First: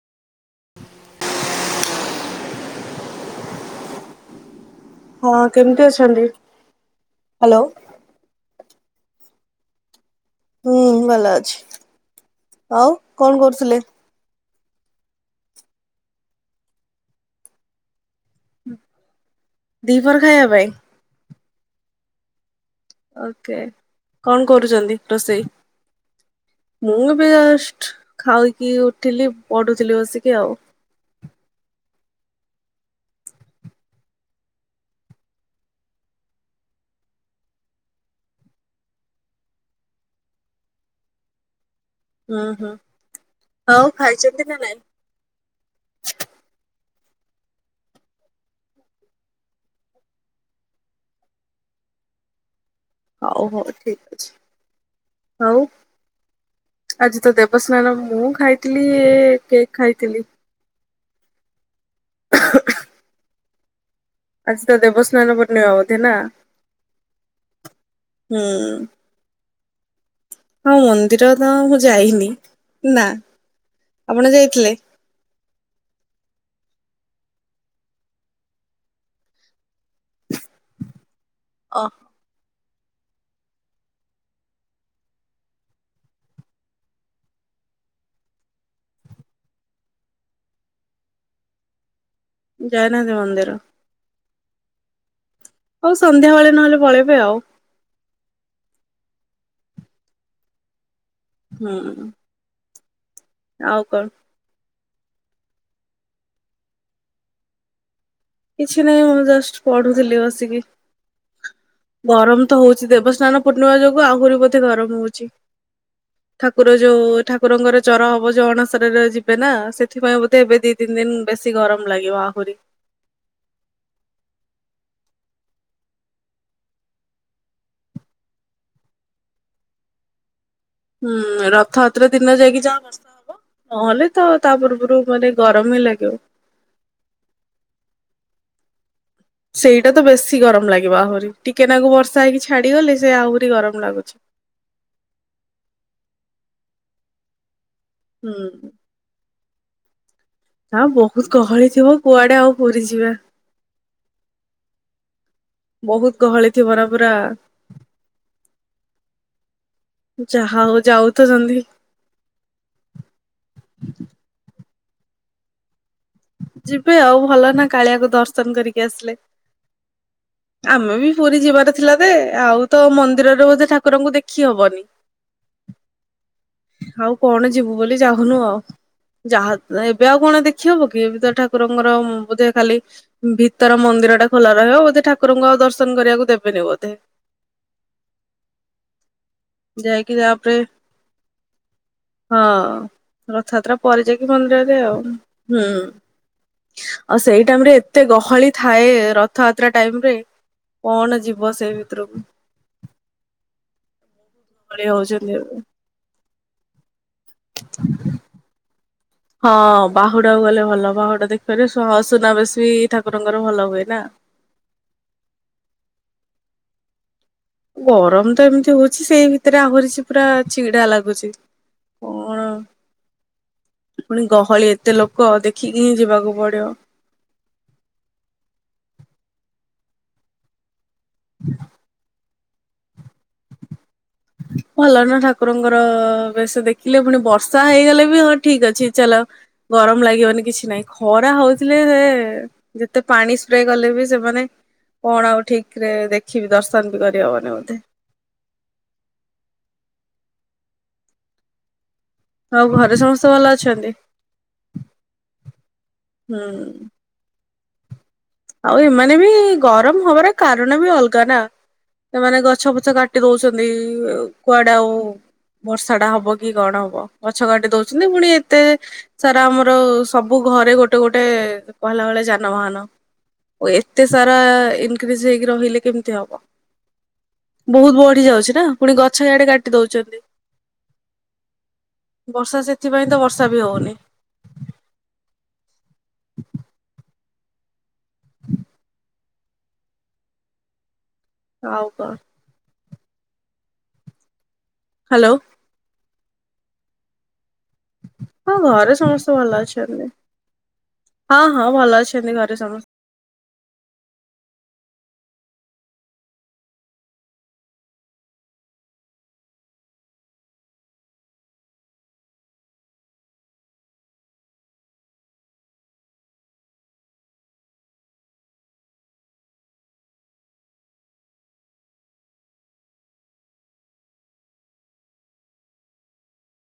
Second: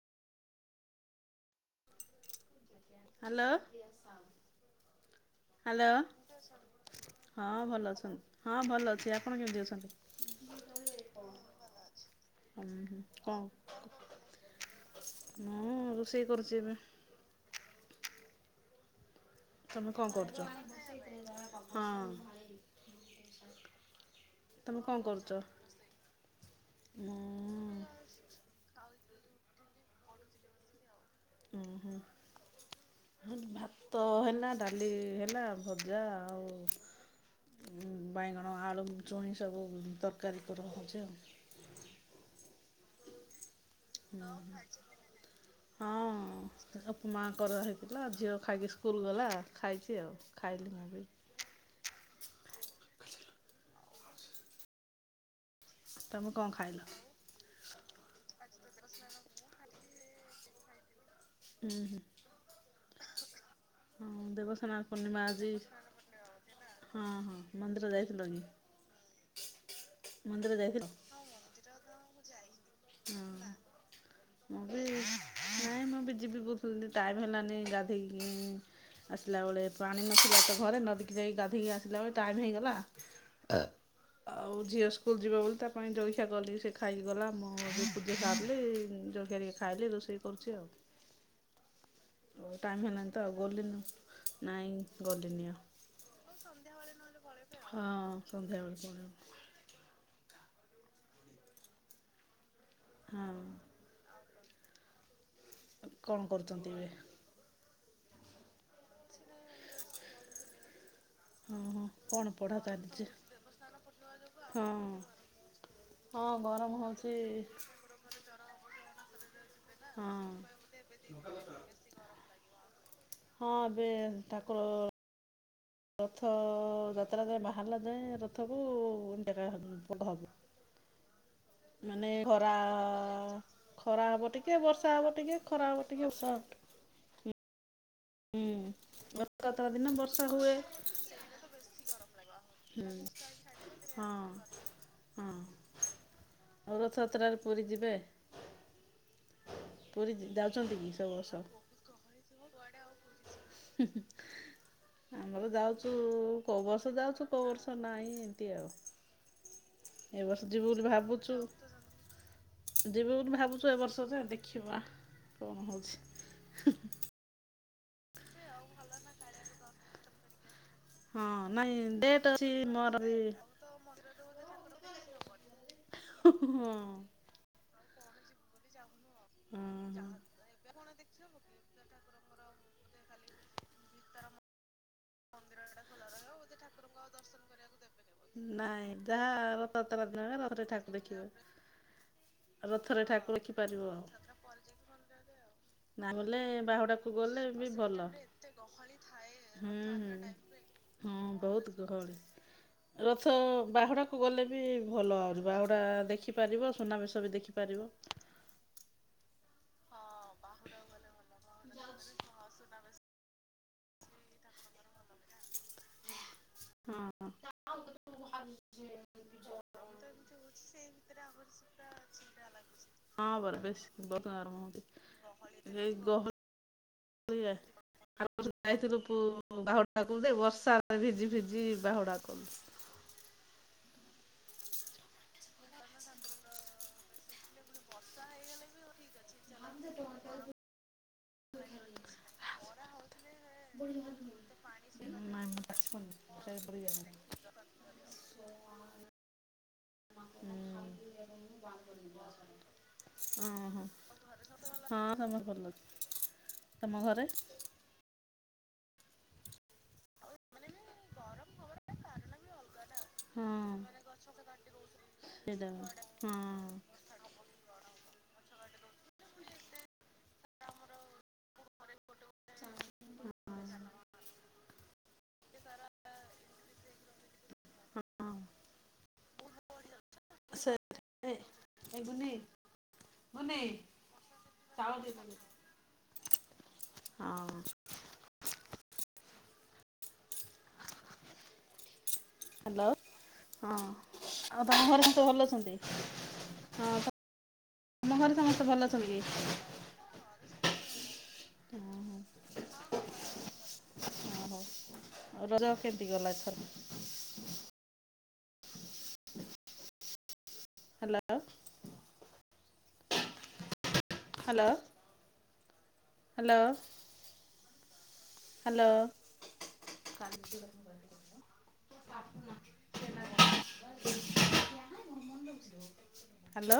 [unintelligible] Hello. Hello ହଁ ହଁ ଭଲଅକନ୍ତି କେମିତି ଅଛନ୍ତି? ହଁ ଭଲ ହ୍ୟାଲୋ ଆପଣ କେମିତି ଅଛନ୍ତି? ହୁଁ ଭଲ ଅଛି ଆଉ କଣ କରୁଥିଲେ? ମୁଁ ରୋଷେଇ କରୁଛି ଏବେ। ତମେ କଣ ଦିପହର କରୁଛ? ଖାଇବା ପାଇଁ? ହଁ। ଓକେ କଣ ତମେ କରୁଛନ୍ତି କଣ କରୁଛ? ରୋଷେଇ? ମୁଁ ଅବେ ଜଷ୍ଟ ଖାଉକି ଉଠିଲି ପଢୁଥିଲି ବସିକି ଆଉ। ହୁଁ ଭାତ ହେଲା ଡାଲି ହେଲା ଭଜା ଆଉ ବାଇଗଣ ଆଳୁ ଚୁଇଁ ସବୁ ତରକାରୀ କରା ହୋଉଛି ଆଉ। ହୁଁ ହୁଁ। ଆଉ ହଁ। ଖାଇଛନ୍ତି ନା ନାଇଁ? ମା କରି ହେଇଥିଲା ଝିଅ ଖାଇକି ସ୍କୁଲ ଗଲା ଖାଇଛି ଆଉ ଖାଇଲି ହଉ ହଉ ଠିକ ଅଛି। ହଉ ତମେ କଣ ଖାଇଲ? ଆଜି ତ ଦେବସ୍ନାନ ମୁଁ ଖାଇ ଥିଲ କେକ୍ ଖାଇଥିଲି। ହୁଁ। ହଁ ଆଜି ଦେବସ୍ନାନ ତ ପୂର୍ଣ୍ଣିମା ଦେବସ୍ନାନ ଆଜି ପୂର୍ଣ୍ଣିମା ବୋଧେ ନା? ହଁ ହଁ ମନ୍ଦିର ଯାଇଥିଲ କି? ହୁଁ ମନ୍ଦିର ହଁ ଯାଇଥିଲ? ମନ୍ଦିର ତ ମୁଁ ଯାଇନି ନା। ହଁ ଆପଣ ମୁଁ ଯାଇଥିଲେ? ବି ମୁ ବି ଯିବି ବହୁତ [unintelligible] ଟାଇମ୍ ହେଲାନି ଗାଧେଇକି ଇଁ ଆସିଲା ବଳେ ପାଣି ନଥିଲା ତ ଘରେ ନଦୀ କି ଯାଇକି ଗାଧେଇକି ଅ ଆସିଲା ବେଳେ ଟାଇମ୍ ହେଇଗଲା। ଅ ଆଉ ଝିଅ ସ୍କୁଲ ଯିବ ବୋଲି ତା ପାଇଁ ଜଳଖିଆ କଲି। ସେ ଖାଇକି ଗଲା। ମୁଁ ମୋର ପୂଜା ସାରିଲି। ଜଳଖିଆ ଟିକଏ ଖାଇ [unintelligible] ଲି ରୋଷେଇ କରୁଛି ଆଉ। ଓ ଟାଇମ ଯାଇନାହାନ୍ତି ହେଲାନି ତ ଆଉ ମନ୍ଦିର ଗଲିନ୍ ନାଇଁ ଗଲିନି ଆଉ। ହଉ ସନ୍ଧ୍ୟାବେଳେ ନହେଲେ ପଳେଇବେ ଆଉ। ହଁ ସନ୍ଧ୍ୟାବେଳେ ପଳେଇବ ହୁଁ। ହଁ। ଆଉ କଣ? କଣ କରୁଚନ୍ତି ଏବେ? କିଛି ନାହିଁ ମୁଁ ଜଷ୍ଟ ପଢୁଥିଲି ବସିକି। ହଁ ହଁ କଣ ଗରମ ତ ପଢ଼ା ହଉଚି। ଚାଲିଛି? ଦେବସ୍ନାନ ପୂର୍ଣ୍ଣିମା ଯୋଗୁ ଆହୁରି ବୋଧେ ଗରମ ହଁ। ହଉଚି। ହଁ ଗରମ ଠାକୁର ହଉଛି। ଯୋଉ ଠାକୁରଙ୍କର ଚର ହବ ଯୋଉ ଅଣସରରେ ଯି ବେ ନା ସେଥିପାଇଁ ହଁ। ବୋଧେ ଏବେ ଦି ତିନି ଦିନ ବେଶୀ ଗରମ ଲାଗିବ ଆହୁରି। ହଁ ଏବେ ଠାକୁର ରଥ ଅଅଅଅ ଯାତ୍ରା ଯାଏ ବାହାରିଲା ଯାଏ ରଥକୁ ଏମତିଆ ପ୍ରାଏ ହବ୍ ଉମ୍ [unintelligible] ହବ। ହୁଁ ରଥଯାତ୍ରା ମାନେ ଦିନ ଖରା ଯାଇକି ଯା [unintelligible] ହବ। ଖରା ନହେଲେ ତ ହବ ତା ଟିକେ ବର୍ଷା ପୂର୍ବରୁ ହବ ମାନେ ଟିକେ ଗରମ ଖରା ହିଁ ହବ ଲାଗିବ। ଟିକେ ବର୍ଷା ହବ୍ ରଥଯାତ୍ରା ଦିନ ସେଇଟା ତ ବର୍ଷା ବେଶୀ ହୁଏ। ଗରମ ଲାଗିବ ଆହୁରି ଟିକେ ନାକୁ ବର୍ଷା ହେଇକି ହୁଁ ଛାଡିଗଲେ ସେ ଆହୁରି ଗରମ ଲାଗ୍ ହଁ। ଆର ରଥଯାତ୍ରାରେ ପୁରୀ ଯିବ୍ ହୁଁ। ପୁରୀ ଯାଉଛନ୍ତି ନା ବହୁତ ଗହଳି ଥିବ କୁଆଡେ ଆଉ ପୁର୍ ହୁଁ। ଆମର ଯାଉଚୁ ବହୁତ ଗହଳି ଥିବ କୋଉ ନା ବର୍ଷ ପୁରା ଯାଉଚୁ କୋଉ ବର୍ଷ ନାହିଁ ଏମିତି ଆଉ। ଏ ଯାହା ହଉ ଯାଉ ତ ସେମତି। ଯିବି ବୋଲି ଭାବୁଚୁ ଏ ବର୍ଷ ଯେ ଦେଖିବା କଣ ହଉଛି? ଯିବେ ଆଉ ଭଲ ନା କାଳିଆକୁ ଦର୍ଶନ କରିକି ଆସିଲେ। ଆମେ ବି ହଁ ପୁରୀ ଯିବାର ନାଇଁ ଥିଲା ଦେ ଡେଟ୍ ଅଛି ଆଉ ତ ମୋର ବି ମନ୍ଦିରରେ ବୋଧେ ଠାକୁରଙ୍କୁ ଦେଖି ହବନି। ହଁ ହଁ। ଆଉ କଣ ଯିବୁ ବୋଲି ଯାହୁଁନୁ ଆଉ। ଯାହା ହଁ। ଏବେ ଆଉ କଣ ଦେଖି ହବ କି? ତିନିଟା ଠାକୁରଙ୍କର ବୋଧେ ଖାଲି ଭିତର ମନ୍ଦିର ଟା ଖୋଲା ରହିବ ବୋଧେ ଠାକୁରଙ୍କୁ ଆଉ ଦର୍ଶନ କରି ତାକୁ ଦେବେ ନି ବଧେ। ନାଁଇ ଯାହା ରଥ ଯାଇକି [unintelligible] ଦିନ ତାପରେ ରଥରେ ଠାକୁ ଦେଖିବ। ହଁ ରଥଯାତ୍ରା ପରେ ଆଉ ଯାଇକି ମନ୍ଦିରରେ ଆଉ ହୁଁ। ନାଇଁ ଗଲେ ବାହୁଡ଼ାକୁ ଆଉ ଗଲେ ସେଇ ବି ଟାଇମ ରେ ଭଲ। ଏତେ ଗହଳି ଥାଏ ରଥଯାତ୍ରା ହୁଁ ଟାଇମ ରେ। ହୁଁ ହଁ ପଣ ଯିବ ବହୁତ ସେଇ ଗହଳି। ଭିତରକୁ? ରଥ ବାହାଡା କୁ ଗଲେ ବି ଗହଳି ଭଲ ହଉଛନ୍ତି ଆଉରି ଏବେ। ବାହୁଡ଼ା ଦେଖିପାରିବ, ସୁନାବେଶ ବି ଦେଖିପାରିବ। ହଁ ବାହୁଡାକୁ ଗଲେ ଭଲ। ବାହୁଡା ଦେଖିପାରିବ, ସହ ସୁନାବେଶ୍ ବି ଠାକୁରଙ୍କର ଭଲ ହୁଏ ନା। ହଁ। ଗରମ ତ ଏମିତି ହଉଚି ସେଇ ଭିତରେ ଆହୁରିଛି ପୁରା ଚିଡା ଲାଗୁଛି। ହୁଁ। ହଁ ପରା ବେଶୀ ବହୁତ ପୁଣି ଗରମ ଗହଳି ହଉଛି ଏତେ ଲୋକ ଦେଖିକି ହିଁ ଯିବାକୁ ପଡିବ। [unintelligible] ଆରବର୍ଷ ଯାଇଥିଲୁ ପୁ ବାହୁଡାକୁ ଯେ ବର୍ଷା। ଆ ଭିଜି ଫିଜି ବାହୁଡ଼ା। [inaudible] ଭଲ ନା ଠାକୁରଙ୍କର ବେଶ ଦେଖିଲେ ପୁଣି ବର୍ଷା ହେଇଗଲେ ବି ହଁ ଠିକ ଅଛି ଚାଲ। ଗରମ ଲାଗିବନି କିଛି ନାହିଁ ଖରା ହଉଥିଲେ ସେ ଯେତେ ପାଣି ସ୍ପ୍ରେ କଲେ ବି ସେମାନେ କଣ ଆଉ ଠିକ ରେ ଦେଖିବି ଦର୍ଶନ ବି କରିହବନି ବୋଧେ [inaudible] ଆଉ ଘରେ ସମସ୍ତେ ଭଲ ଓହୋ ଅଛନ୍ତି। ହଁ ସବୁ ଭଲ ହୁଁ। ତମ ଘରେ ଆଉ ଏମାନେ ବି ଗରମ ହବାର କାରଣ ବି ଅଲଗା ନା ସେମାନେ ଗଛ ଫଛ କାଟି ହଁ ଦଉଛନ୍ତି କୁଆଡେ ଆଉ ସେଇଟା ହଁ ବର୍ଷା ଟା ହବକି କଣ ହବ ଗଛ କାଠି ଦଉଛି ପୁଣି ପୁଣି ଏତେ ସାରା ଆମର ସବୁ ଘରେ ଗୋଟେ ଗୋଟେ କହିଲା ବେଳେ ଯାନବାହାନ ଓ ଏତେ ସାରା ଇନକ୍ରିଜ ହେଇକି ରହିଲେ କେମତି ହବ। ବହୁତ ବଢି ଯାଉଛି ନା ପୁଣି ଗଛ ଆଡେ କାଟି ଦୋଉଛନ୍ତି ସେଏ ମୁନି ବର୍ଷା ସେଥିପାଇଁ ତ ବର୍ଷା ମୁନି ବି ହଉନି ତାଳ ଦେଏ ତାଙ୍କୁ ହଁ ଆଉ କ ହ୍ୟାଲୋ ହଁ ଆଉ ବାହାରେ ସମସ୍ତେ ହ୍ୟାଲୋ ଭଲ ଅଛନ୍ତି ହଁ ଘରେ ହଁ ସମସ୍ତେ ଭଲ ଘରେ ଅଛନ୍ତି କି? ସମସ୍ତେ ଭଲ ଅଛନ୍ତି। ହଁ ହଁ ଭଲ ଅଛନ୍ତି ଘରେ ସମସ୍ତେ ରଜରେ କେମିତି ଗଲା ଏଥର? Hello hello hello hello [inaudible] hello